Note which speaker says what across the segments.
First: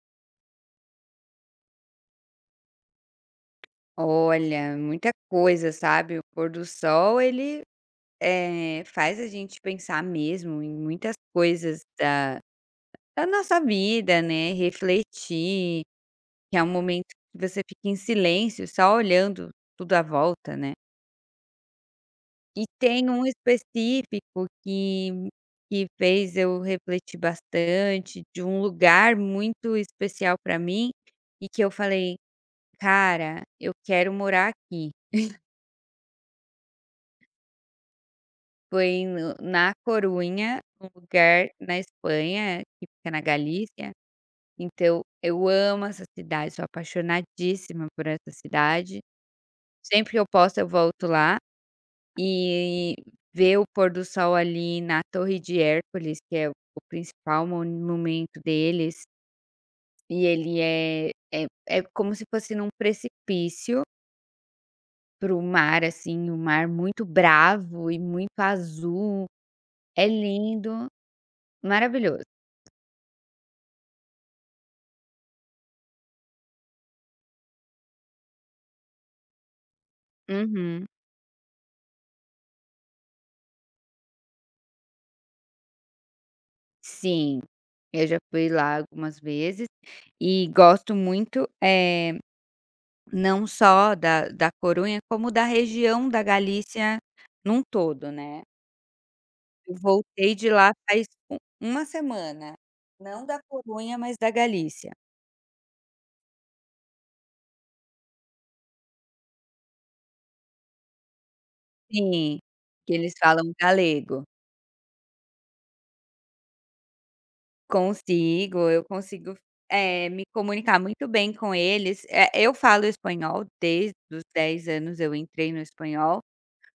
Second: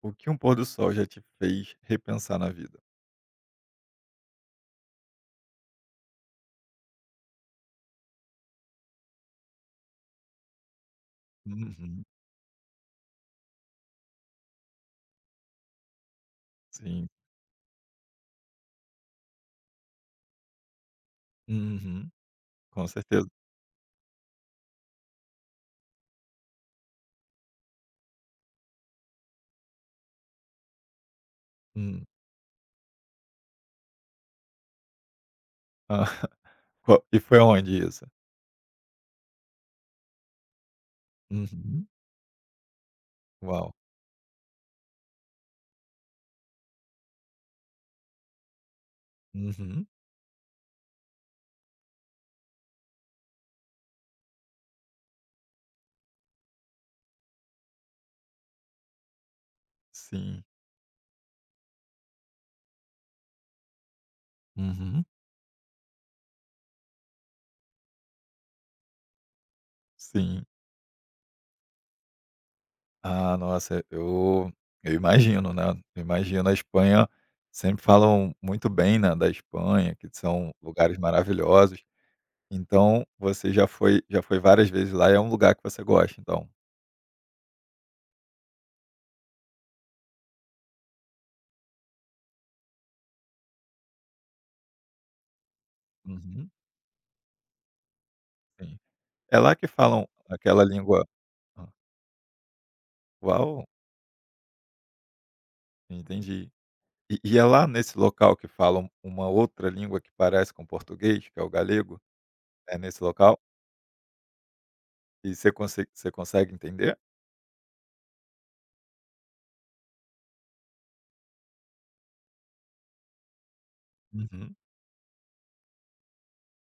Speaker 1: O que um pôr do sol já te fez repensar na vida?
Speaker 2: Olha, muita coisa, sabe, o pôr do sol ele faz a gente pensar mesmo em muitas coisas
Speaker 1: Uhum.
Speaker 2: da nossa vida, né, refletir, que é um momento
Speaker 1: Sim.
Speaker 2: que você fica em silêncio, só olhando tudo à volta, né.
Speaker 1: Uhum.
Speaker 2: E
Speaker 1: Com
Speaker 2: tem um
Speaker 1: certeza.
Speaker 2: específico que fez eu refletir bastante, de um lugar muito especial para mim, e que eu
Speaker 1: Hum.
Speaker 2: falei: "Cara, eu quero morar aqui".
Speaker 1: Hã. Qual e foi onde isso?
Speaker 2: Foi no na Corunha, um lugar na
Speaker 1: Uhum.
Speaker 2: Espanha, que fica na
Speaker 1: Uau.
Speaker 2: Galícia, então eu amo essa cidade, sou apaixonadíssima por essa cidade.
Speaker 1: Uhum.
Speaker 2: Sempre que eu posso eu volto lá, e ver o pôr do sol ali na Torre de Hércules, que é o principal monumento deles, e
Speaker 1: Sim.
Speaker 2: ele é como se fosse num precipício
Speaker 1: Uhum.
Speaker 2: para o mar, assim, o mar muito bravo e muito azul, é
Speaker 1: Sim.
Speaker 2: lindo, maravilhoso.
Speaker 1: Ah, nossa, eu imagino, né, eu imagino. A Espanha, sempre falam muito bem, né, da Espanha, que são
Speaker 2: Uhum.
Speaker 1: lugares maravilhosos. Então você já foi várias vezes lá e é um lugar que você gosta, então?
Speaker 2: Sim, eu já fui lá algumas vezes e gosto muito, não só da Corunha, como da região da
Speaker 1: Uhum.
Speaker 2: Galícia num todo, né.
Speaker 1: Sim. É lá que
Speaker 2: Eu
Speaker 1: falam
Speaker 2: voltei de
Speaker 1: aquela
Speaker 2: lá
Speaker 1: língua?
Speaker 2: faz u uma semana, não da
Speaker 1: Uau,
Speaker 2: Corunha, mas da Galícia.
Speaker 1: entendi. E é lá nesse local que falam uma outra língua que parece com português, que é o galego?
Speaker 2: Sim,
Speaker 1: É
Speaker 2: que
Speaker 1: nesse
Speaker 2: eles
Speaker 1: local?
Speaker 2: falam galego.
Speaker 1: E você conse você consegue entender?
Speaker 2: Consigo, eu consigo me comunicar muito bem com eles. Eu falo espanhol, desde os
Speaker 1: Uhum.
Speaker 2: 10 anos eu entrei no espanhol.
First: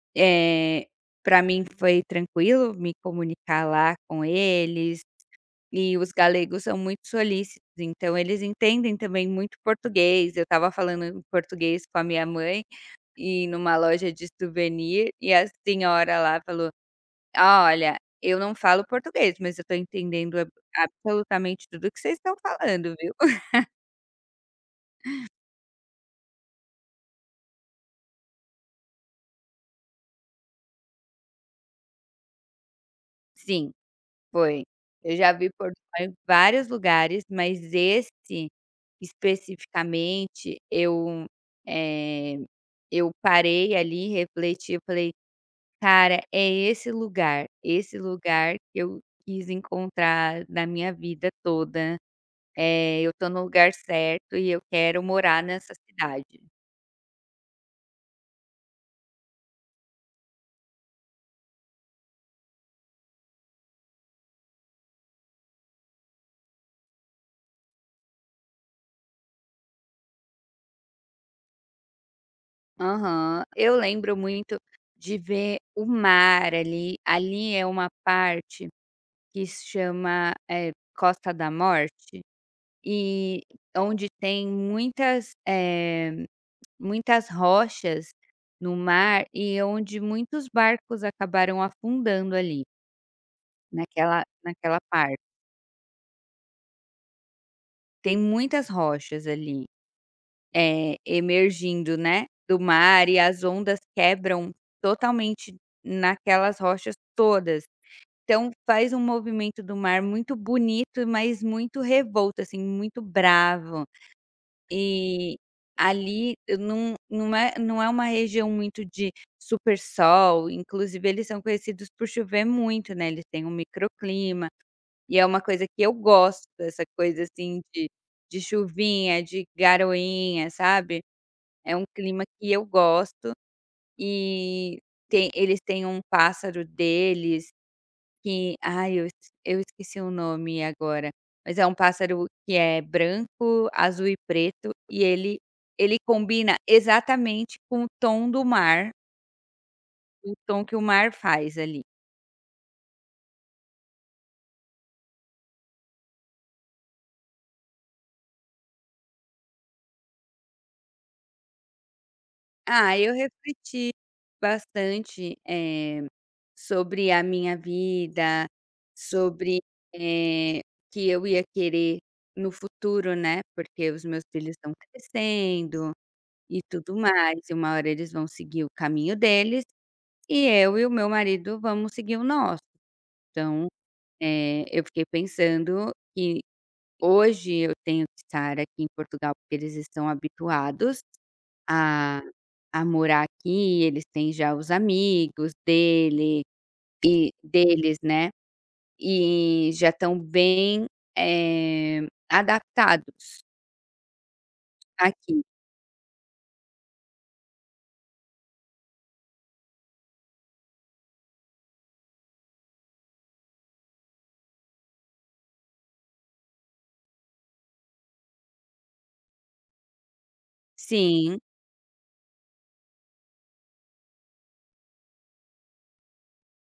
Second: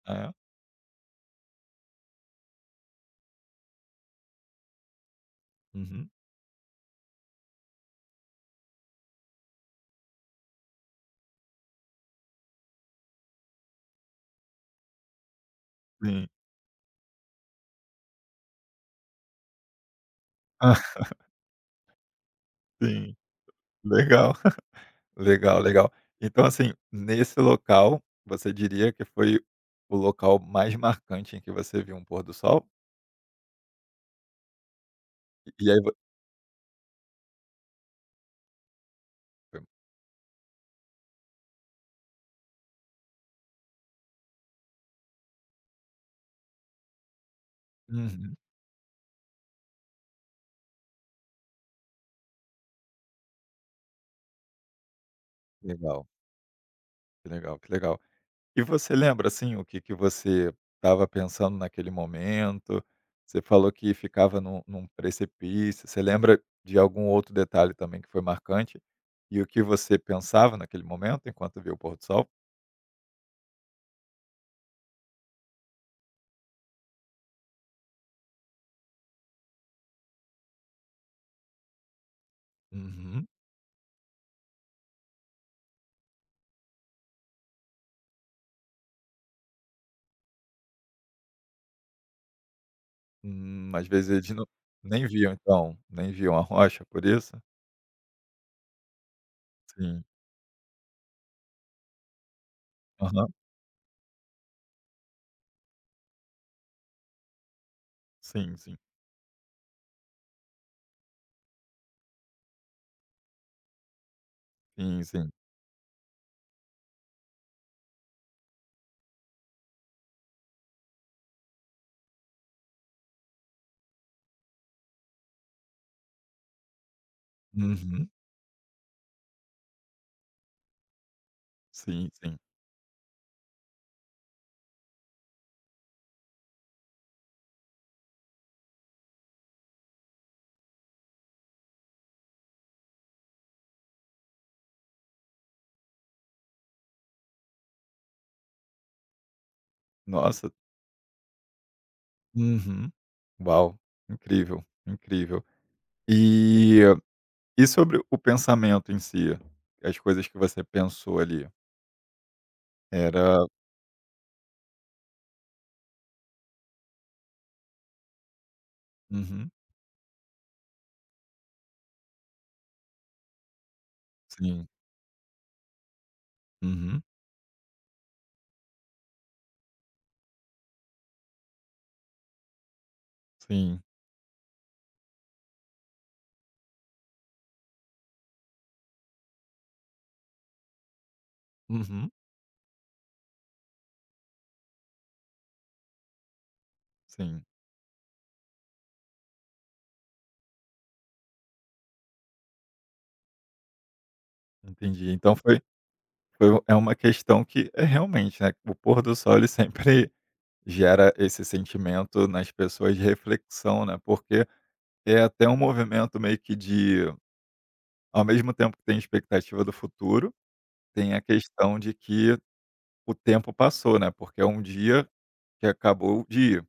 Speaker 1: É.
Speaker 2: Eh, Pra mim foi tranquilo me comunicar lá com eles, e
Speaker 1: Uhum.
Speaker 2: os galegos são muito solícitos, então eles entendem também muito português. Eu estava falando em português com a minha mãe, e numa loja de souvenir, e a senhora
Speaker 1: Sim.
Speaker 2: lá falou: "Ah, Olha, eu não falo português, mas eu estou entendendo ab absolutamente tudo que vocês estão falando, viu".
Speaker 1: Sim. Legal, legal, legal. Então, assim, nesse local, você diria que foi o local mais marcante em que você viu um pôr do sol?
Speaker 2: Sim, foi. Eu já vi
Speaker 1: E
Speaker 2: Portugal
Speaker 1: aí vo
Speaker 2: em vários lugares, mas esse especificamente, eu, eh, eu parei ali, refleti, eu falei: "Cara, é esse
Speaker 1: Uhum.
Speaker 2: lugar que eu quis encontrar na minha vida toda, eu tô no lugar certo e eu quero morar nessa
Speaker 1: Legal,
Speaker 2: cidade".
Speaker 1: que legal, que legal. E você lembra, assim, o que que você estava pensando naquele momento? Você falou que ficava num precipício. Você lembra de algum outro detalhe também que foi marcante? E o que você pensava naquele momento enquanto via o pôr do sol?
Speaker 2: Aham. Eu lembro muito de ver o mar ali, ali é uma parte que se chama, Costa da Morte,
Speaker 1: Uhum.
Speaker 2: e onde tem muitas muitas rochas no mar e onde muitos barcos acabaram afundando ali,
Speaker 1: Às vezes
Speaker 2: naquela
Speaker 1: eles não
Speaker 2: naquela
Speaker 1: nem
Speaker 2: parte.
Speaker 1: viam então, nem viam a rocha por isso?
Speaker 2: Tem muitas rochas ali,
Speaker 1: Sim.
Speaker 2: emergindo, né, do mar e
Speaker 1: Aham.
Speaker 2: as ondas quebram totalmente naquelas rochas todas. Então
Speaker 1: Sim, sim.
Speaker 2: faz um movimento do mar muito bonito, mas muito revolto, assim, muito bravo.
Speaker 1: Sim, sim.
Speaker 2: E ali eu não é não é uma região muito de super sol, inclusive eles são conhecidos por chover muito, né, eles têm um microclima, e é uma coisa que eu gosto, essa coisa assim de
Speaker 1: Uhum.
Speaker 2: de chuvinha, de garoinha, sabe. É um
Speaker 1: Sim,
Speaker 2: clima
Speaker 1: sim.
Speaker 2: que eu gosto, e tem eles têm um pássaro deles que ai, eu es eu esqueci o nome agora, mas é um pássaro que é branco, azul e preto, e ele combina exatamente com o tom do mar, o
Speaker 1: Nossa.
Speaker 2: tom que o mar faz ali.
Speaker 1: Uhum. Uau, incrível, incrível. E E sobre o pensamento em si? As coisas que você pensou ali,
Speaker 2: Ah, eu
Speaker 1: era.
Speaker 2: refleti bastante, sobre a minha vida,
Speaker 1: Uhum,
Speaker 2: sobre o que eu ia querer no futuro, né, porque os meus filhos
Speaker 1: sim,
Speaker 2: estão crescendo e tudo
Speaker 1: uhum,
Speaker 2: mais, e uma hora eles vão seguir o caminho deles. E eu e o meu marido vamos seguir o nosso. Então,
Speaker 1: sim,
Speaker 2: eu fiquei pensando que hoje eu tenho que estar aqui em Portugal, porque eles estão habituados
Speaker 1: uhum,
Speaker 2: a a morar aqui, eles têm já os amigos dele e
Speaker 1: sim,
Speaker 2: deles, né, e já estão bem, eh, adaptados
Speaker 1: entendi. Então
Speaker 2: aqui.
Speaker 1: foi foi u é uma questão que é realmente, né, o pôr do sol ele sempre gera esse sentimento nas pessoas de reflexão, né, porque é até um movimento meio que de, ao mesmo tempo que tem expectativa do futuro, tem a
Speaker 2: Sim.
Speaker 1: questão de que o tempo passou, né, porque é um dia que acabou o dia.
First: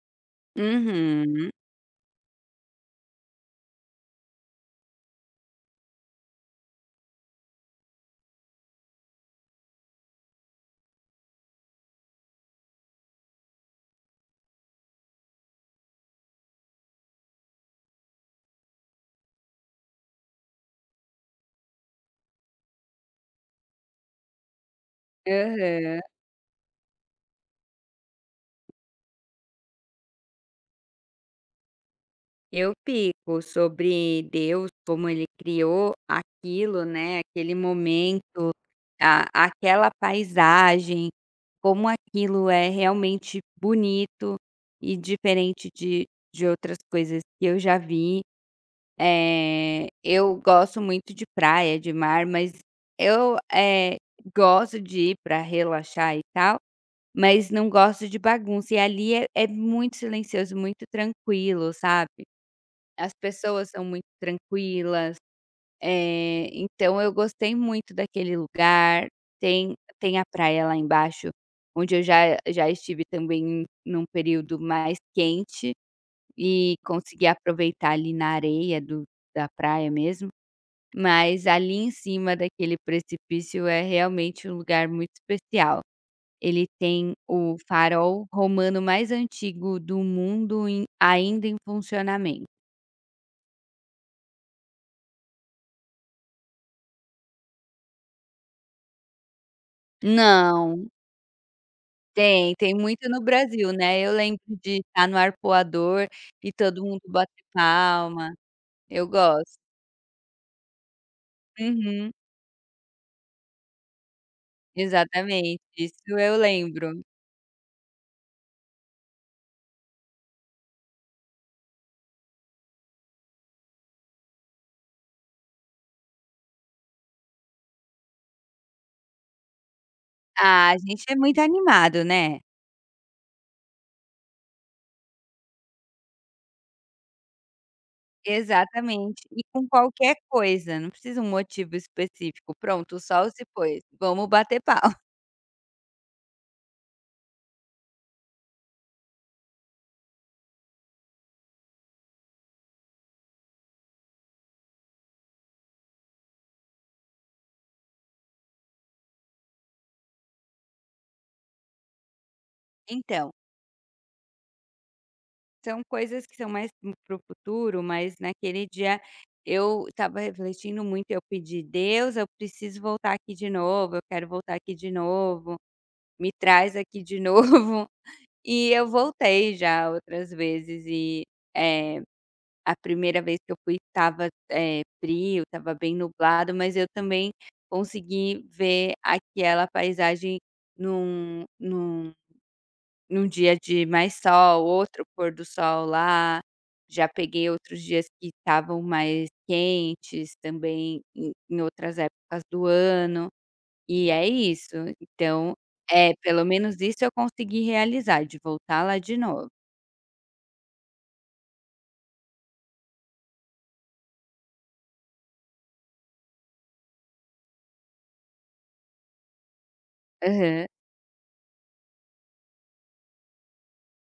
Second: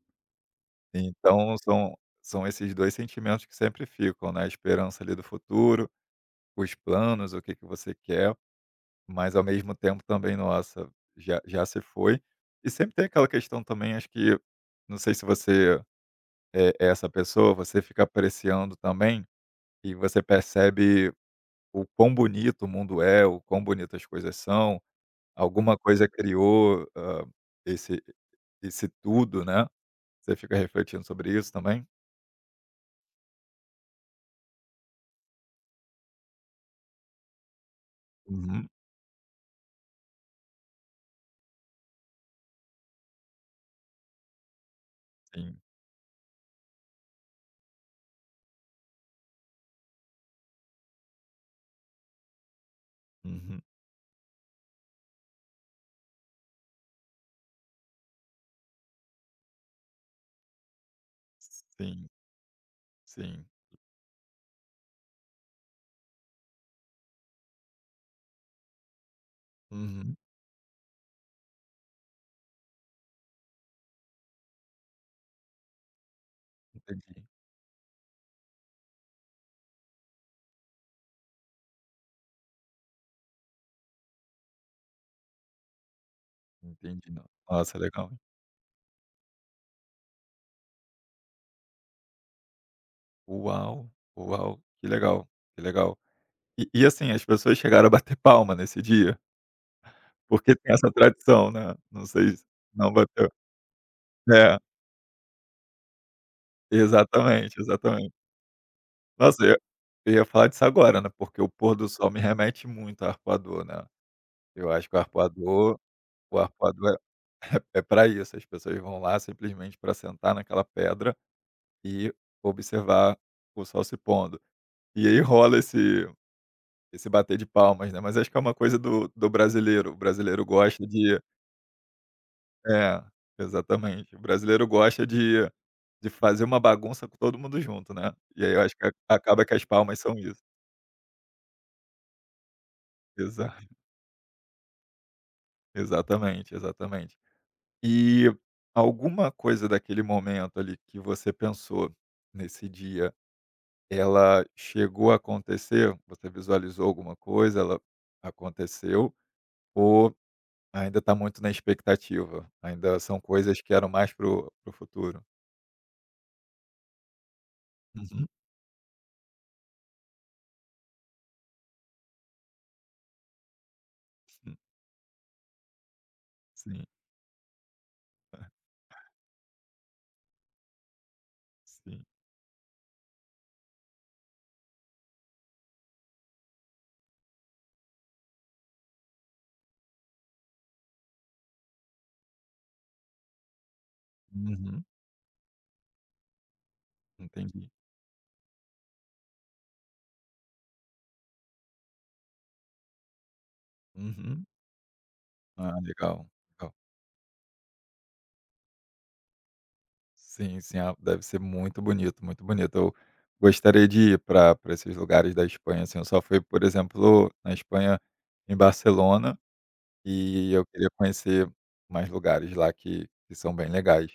Speaker 2: Uhum.
Speaker 1: Então são esses 2 sentimentos que sempre ficam, né, a esperança ali do futuro, os planos, o que que você quer, mas ao mesmo tempo também, nossa, já se foi. E sempre tem aquela questão também, acho que não sei se você é é essa pessoa, você fica apreciando também e você percebe o quão bonito o mundo é, o quão bonitas as coisas são, alguma
Speaker 2: Aham.
Speaker 1: coisa criou, hã, esse esse tudo, né. Você fica refletindo sobre isso também?
Speaker 2: Eu fico sobre Deus, como ele criou aquilo, né, aquele momento,
Speaker 1: Uhum,
Speaker 2: a aquela paisagem, como aquilo é realmente bonito e
Speaker 1: sim.
Speaker 2: diferente de outras coisas que eu já vi. Eu gosto muito de praia, de mar, mas eu,
Speaker 1: Uhum.
Speaker 2: eh, gosto de ir para relaxar e tal, mas não gosto de bagunça. E ali é muito silencioso, muito tranquilo,
Speaker 1: Sim,
Speaker 2: sabe? As
Speaker 1: sim.
Speaker 2: pessoas são muito tranquilas, então eu gostei muito daquele lugar. Tem
Speaker 1: Uhum.
Speaker 2: tem a praia lá embaixo, onde eu já estive também num período mais quente e
Speaker 1: Entendi,
Speaker 2: consegui aproveitar ali na areia do da praia mesmo, mas ali em cima daquele precipício é realmente um lugar muito especial. Ele
Speaker 1: entendi.
Speaker 2: tem
Speaker 1: No
Speaker 2: o
Speaker 1: Nossa, legal.
Speaker 2: farol romano mais antigo do mundo em ainda em funcionamento.
Speaker 1: Uau, uau, que legal, que legal. E assim, as pessoas chegaram a bater palma nesse dia? Porque tem
Speaker 2: Não.
Speaker 1: essa tradição, né, não sei se.
Speaker 2: Tem, tem
Speaker 1: Não
Speaker 2: muito no
Speaker 1: bateu.
Speaker 2: Brasil, né. Eu lembro
Speaker 1: É,
Speaker 2: de estar no Arpoador e todo mundo bater
Speaker 1: exatamente, exatamente.
Speaker 2: palma. Eu
Speaker 1: Nossa, eu
Speaker 2: gosto.
Speaker 1: ia eu ia falar disso agora, né, porque o pôr do
Speaker 2: Uhum,
Speaker 1: sol me remete muito ao Arpoador, né. Eu acho que o
Speaker 2: exatamente,
Speaker 1: Arpoador
Speaker 2: isso eu
Speaker 1: o Arpoador
Speaker 2: lembro.
Speaker 1: é é pra isso, as pessoas vão lá simplesmente para sentar naquela pedra e observar o sol se pondo. E aí rola esse bater de palmas, né, mas acho que é uma coisa do brasileiro, o brasileiro
Speaker 2: Ah, a
Speaker 1: gosta
Speaker 2: gente é
Speaker 1: de
Speaker 2: muito animado, né.
Speaker 1: é, exatamente. O brasileiro gosta de fazer uma bagunça com todo mundo junto, né. E aí eu acho que
Speaker 2: Exatamente. E
Speaker 1: acaba que as
Speaker 2: com
Speaker 1: palmas
Speaker 2: qualquer
Speaker 1: são isso.
Speaker 2: coisa, não precisa um motivo específico. "Pronto, o sol se
Speaker 1: Exa
Speaker 2: pôs, vamos bater palma".
Speaker 1: Exatamente, exatamente. E alguma coisa daquele momento ali que você pensou nesse dia, ela chegou a acontecer? Você visualizou alguma coisa, ela aconteceu? Ou ainda está muito na expectativa, ainda são
Speaker 2: Então,
Speaker 1: coisas que eram mais pro o futuro.
Speaker 2: são coisas que são mais para o futuro, mas
Speaker 1: Uhum,
Speaker 2: naquele dia eu estava refletindo muito, eu pedi: "Deus, eu preciso voltar aqui de novo, eu quero voltar
Speaker 1: sim,
Speaker 2: aqui de novo, me traz
Speaker 1: sim,
Speaker 2: aqui de novo".
Speaker 1: é,
Speaker 2: E eu voltei já outras vezes e, eh,
Speaker 1: sim.
Speaker 2: a primeira vez que eu fui estava, frio, estava bem nublado, mas eu também consegui ver aquela paisagem num num dia de mais sol,
Speaker 1: Uhum,
Speaker 2: outro pôr do sol lá, já peguei
Speaker 1: entendi.
Speaker 2: outros dias que estavam mais quentes também em outras épocas do ano, e é
Speaker 1: Uhum.
Speaker 2: isso. Então,
Speaker 1: Ah,
Speaker 2: é,
Speaker 1: legal,
Speaker 2: pelo
Speaker 1: legal.
Speaker 2: menos isso eu consegui realizar, de voltar lá de novo.
Speaker 1: Sim, sim, ah, deve ser muito bonito, muito bonito. Eu gostaria de ir para esses lugares da Espanha, assim, eu só fui, por exemplo, na Espanha, em Barcelona, e
Speaker 2: Aham,
Speaker 1: eu queria conhecer mais lugares lá que são bem legais.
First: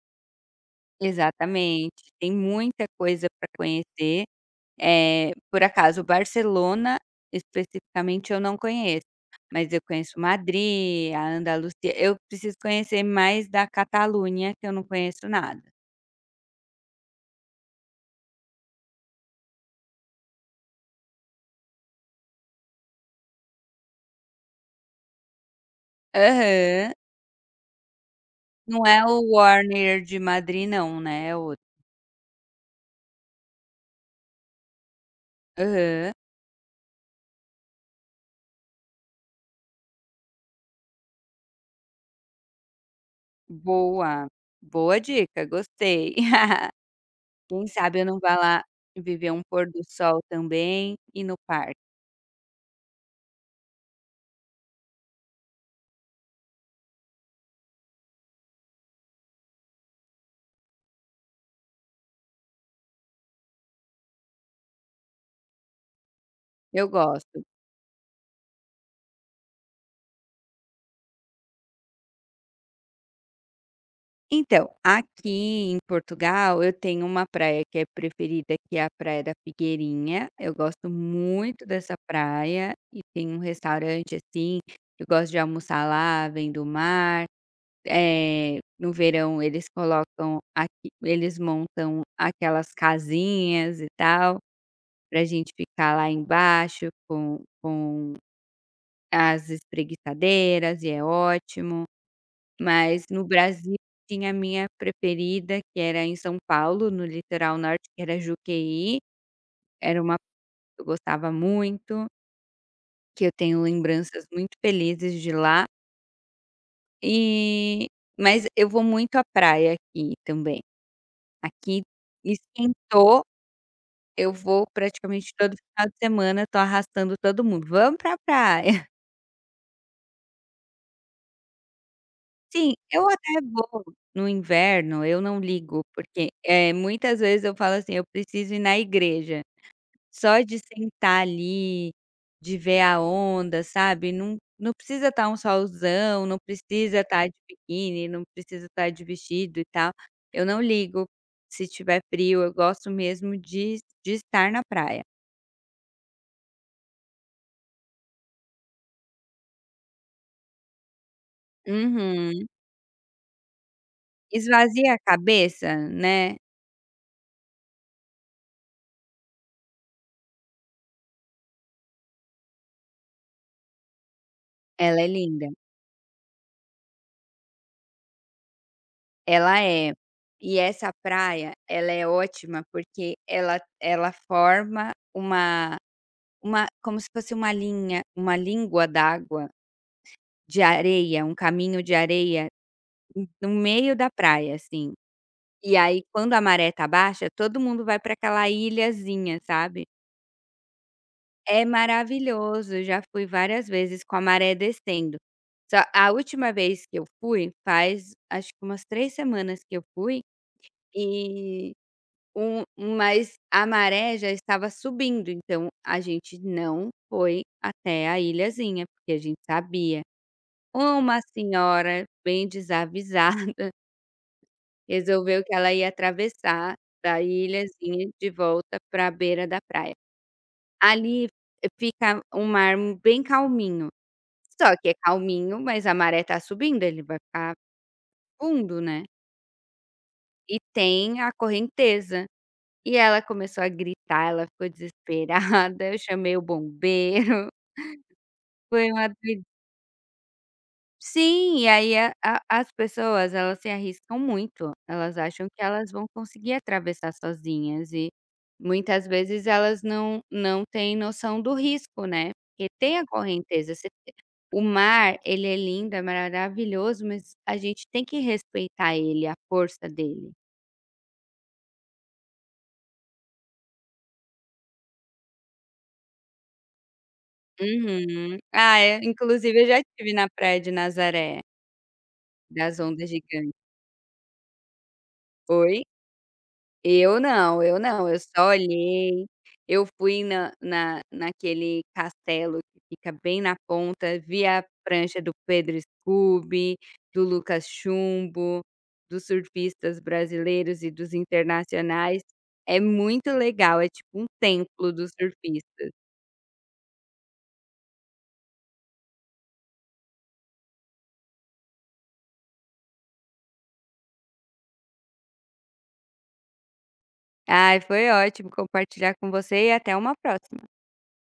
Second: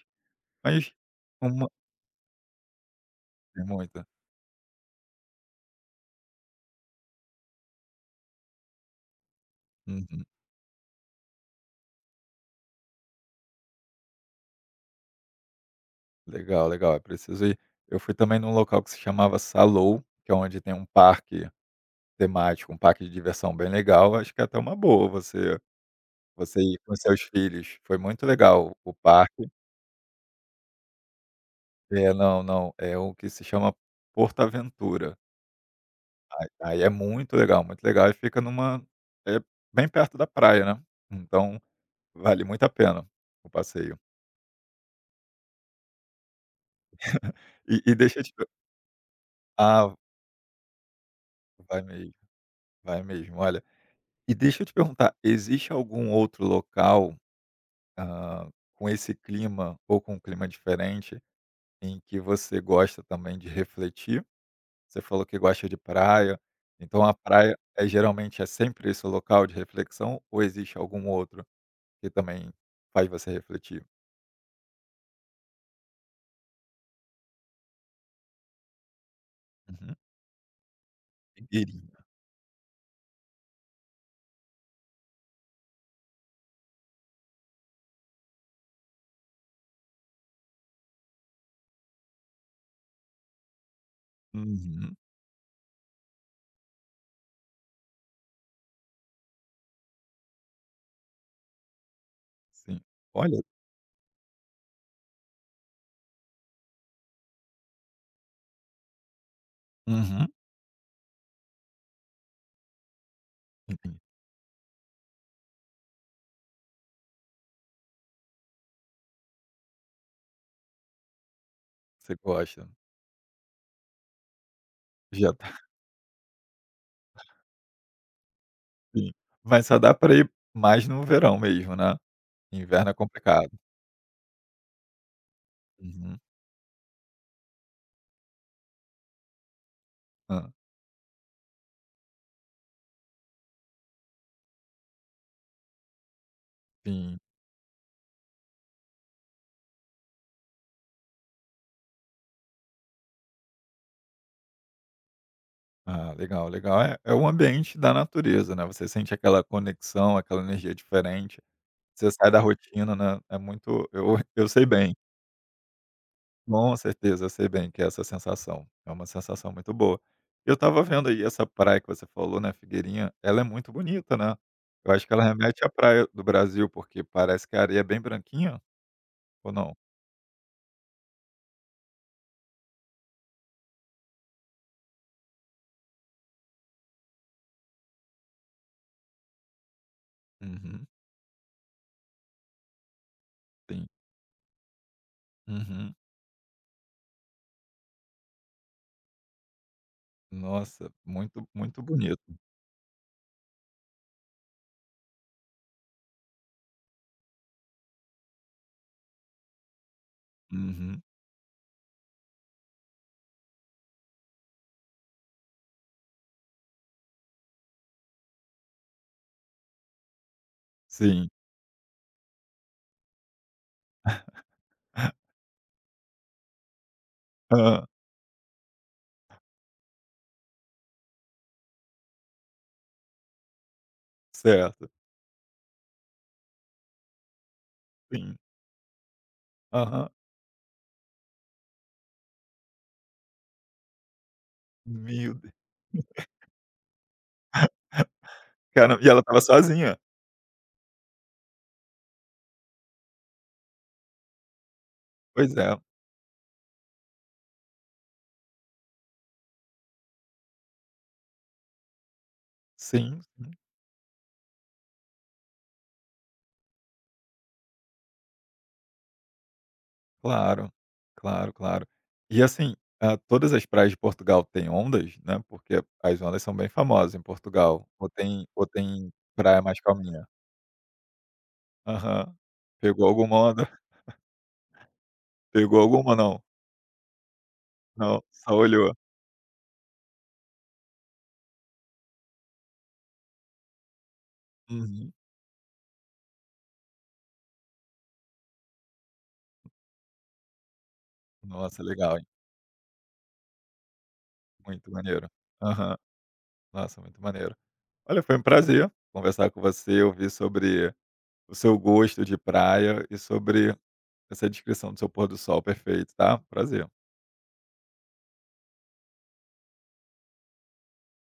Speaker 1: Mas uma
Speaker 2: exatamente. Tem muita coisa para
Speaker 1: tem muita.
Speaker 2: conhecer. Por acaso, Barcelona, especificamente, eu não conheço, mas eu conheço
Speaker 1: Uhum.
Speaker 2: Madrid, a Andaluzia. Eu preciso conhecer mais da Catalunha, que eu não conheço nada.
Speaker 1: Legal, legal, é preciso ir. Eu fui também num local que se chamava Salou, que é onde tem um parque temático, um parque de diversão bem legal, acho que é até uma boa você ir
Speaker 2: Aham.
Speaker 1: com seus filhos. Foi muito legal
Speaker 2: Não
Speaker 1: o
Speaker 2: é o
Speaker 1: parque.
Speaker 2: Warner de Madrid não, né, é outro.
Speaker 1: É, não, não, é o que se chama PortAventura.
Speaker 2: Aham.
Speaker 1: Aí é muito legal e fica numa é bem perto da praia, né, então vale muito a pena o passeio.
Speaker 2: Boa. Boa dica, gostei. Quem
Speaker 1: E
Speaker 2: sabe eu não
Speaker 1: deixa eu te
Speaker 2: vá
Speaker 1: per
Speaker 2: lá viver um pôr do
Speaker 1: Ah,
Speaker 2: sol também e no parque.
Speaker 1: vai mesmo, vai mesmo. Olha, e deixa eu te perguntar, existe algum outro local, ah, com esse clima ou com um clima diferente em que você gosta também de refletir? Você falou que gosta de praia,
Speaker 2: Eu
Speaker 1: então a
Speaker 2: gosto.
Speaker 1: praia é geralmente é sempre esse o local de reflexão ou existe algum outro que também faz você refletir?
Speaker 2: Então, aqui em Portugal eu tenho uma praia que é preferida, que é a praia da
Speaker 1: Uhum.
Speaker 2: Figueirinha. Eu gosto muito dessa
Speaker 1: Ribeirinho.
Speaker 2: praia e tem um restaurante assim, eu gosto de almoçar lá, vendo o mar. No verão eles colocam aqui, eles montam aquelas casinhas e tal,
Speaker 1: Uhum,
Speaker 2: pra gente ficar lá embaixo com as espreguiçadeiras e é ótimo.
Speaker 1: sim.
Speaker 2: Mas no
Speaker 1: Olha,
Speaker 2: Brasil tinha a minha preferida, que era em São Paulo, no litoral norte, que era Juqueí, era uma
Speaker 1: uhum,
Speaker 2: que eu gostava muito, que eu tenho
Speaker 1: entendi.
Speaker 2: lembranças muito felizes de lá, e mas eu vou muito à praia aqui também. Aqui
Speaker 1: Você gosta.
Speaker 2: esquentou, eu vou praticamente
Speaker 1: Já
Speaker 2: todo
Speaker 1: tá
Speaker 2: final de semana, tô arrastando todo mundo: "Vamos pra praia".
Speaker 1: sim. Mas só dá para ir mais no verão mesmo, né.
Speaker 2: Sim,
Speaker 1: Inverno é
Speaker 2: eu até
Speaker 1: complicado.
Speaker 2: vou no inverno, eu não ligo,
Speaker 1: Uhum.
Speaker 2: porque, é muitas vezes eu falo assim: "Eu preciso ir na igreja". Só
Speaker 1: Hã.
Speaker 2: de sentar ali, de ver a onda, sabe, não precisa estar um solzão, não precisa
Speaker 1: Sim.
Speaker 2: estar de biquíni, não precisa estar de vestido e tal. Eu não ligo se tiver frio, eu gosto mesmo de estar na praia.
Speaker 1: Ah, legal, legal. É é o ambiente da natureza, né, você sente aquela conexão, aquela energia diferente, você sai da
Speaker 2: Uhum.
Speaker 1: rotina, né, é muito eu sei
Speaker 2: Esvazia
Speaker 1: bem,
Speaker 2: a cabeça, né.
Speaker 1: com certeza, eu sei bem que é essa sensação, é uma sensação muito boa. Eu estava vendo aí essa praia que você falou, né, Figueirinha, ela é muito bonita, né. Eu
Speaker 2: Ela é
Speaker 1: acho que ela
Speaker 2: linda,
Speaker 1: remete à praia do Brasil, porque parece que a areia é bem branquinha, ou
Speaker 2: ela
Speaker 1: não?
Speaker 2: é. E essa praia, ela é ótima porque ela forma uma como se fosse uma linha uma língua d'água de
Speaker 1: Uhum,
Speaker 2: areia, um caminho de areia no
Speaker 1: sim.
Speaker 2: meio da praia, assim. E
Speaker 1: Uhum.
Speaker 2: aí quando a maré tá baixa, todo mundo vai pra aquela ilhazinha, sabe.
Speaker 1: Nossa, muito,
Speaker 2: É
Speaker 1: muito bonito.
Speaker 2: maravilhoso, eu já fui várias vezes com a maré descendo. Só a última vez que eu fui, faz acho que umas 3 semanas que eu fui,
Speaker 1: Uhum,
Speaker 2: e um mas a maré já estava subindo, então a gente não foi até a ilhazinha, porque a gente sabia. Uma
Speaker 1: sim.
Speaker 2: senhora bem desavisada resolveu que ela ia atravessar da
Speaker 1: Hã,
Speaker 2: ilhazinha de volta para a beira da praia. Ali fica um mar bem calminho, só
Speaker 1: certo,
Speaker 2: que é calminho, mas a maré tá subindo, ele vai ficar
Speaker 1: sim.
Speaker 2: fundo, né.
Speaker 1: Aham.
Speaker 2: E tem a correnteza. E ela começou a gritar, ela ficou
Speaker 1: Meu Deus.
Speaker 2: desesperada, eu chamei o bombeiro, foi
Speaker 1: Caramba,
Speaker 2: uma.
Speaker 1: e ela estava sozinha.
Speaker 2: Sim, e aí a as pessoas elas se arriscam muito, elas acham
Speaker 1: Pois
Speaker 2: que
Speaker 1: é.
Speaker 2: elas vão conseguir atravessar sozinhas e muitas vezes elas não têm noção do risco, né, porque tem a
Speaker 1: Sim, sim.
Speaker 2: correnteza, você te o mar ele é lindo, é maravilhoso, mas a gente tem que respeitar ele, a força dele.
Speaker 1: Claro. Claro, claro. E assim, hã, todas as praias de Portugal têm ondas, né, porque as ondas são bem famosas em Portugal.
Speaker 2: Uhum.
Speaker 1: Ou
Speaker 2: Ah, é,
Speaker 1: tem
Speaker 2: inclusive
Speaker 1: praia
Speaker 2: eu já
Speaker 1: mais
Speaker 2: estive
Speaker 1: calminha?
Speaker 2: na praia de Nazaré,
Speaker 1: Aham.
Speaker 2: das
Speaker 1: Pegou
Speaker 2: ondas
Speaker 1: alguma onda?
Speaker 2: gigantes.
Speaker 1: Pegou
Speaker 2: Oi?
Speaker 1: alguma, não?
Speaker 2: Eu não, eu
Speaker 1: Não,
Speaker 2: só
Speaker 1: só olhou.
Speaker 2: olhei. Eu fui na naquele castelo que fica bem na ponta, vi a
Speaker 1: Uhum.
Speaker 2: prancha do Pedro Scooby, do Lucas Chumbo, dos surfistas brasileiros e dos
Speaker 1: Nossa, legal,
Speaker 2: internacionais.
Speaker 1: hein.
Speaker 2: É muito legal, é tipo um templo
Speaker 1: Muito
Speaker 2: dos
Speaker 1: maneiro.
Speaker 2: surfistas.
Speaker 1: Aham. Nossa, muito maneiro. Olha, foi um prazer conversar com você, ouvir sobre o seu gosto de praia e sobre essa descrição do seu pôr do sol, perfeito, tá? Prazer.
Speaker 2: Ai, foi ótimo compartilhar com você e até uma próxima.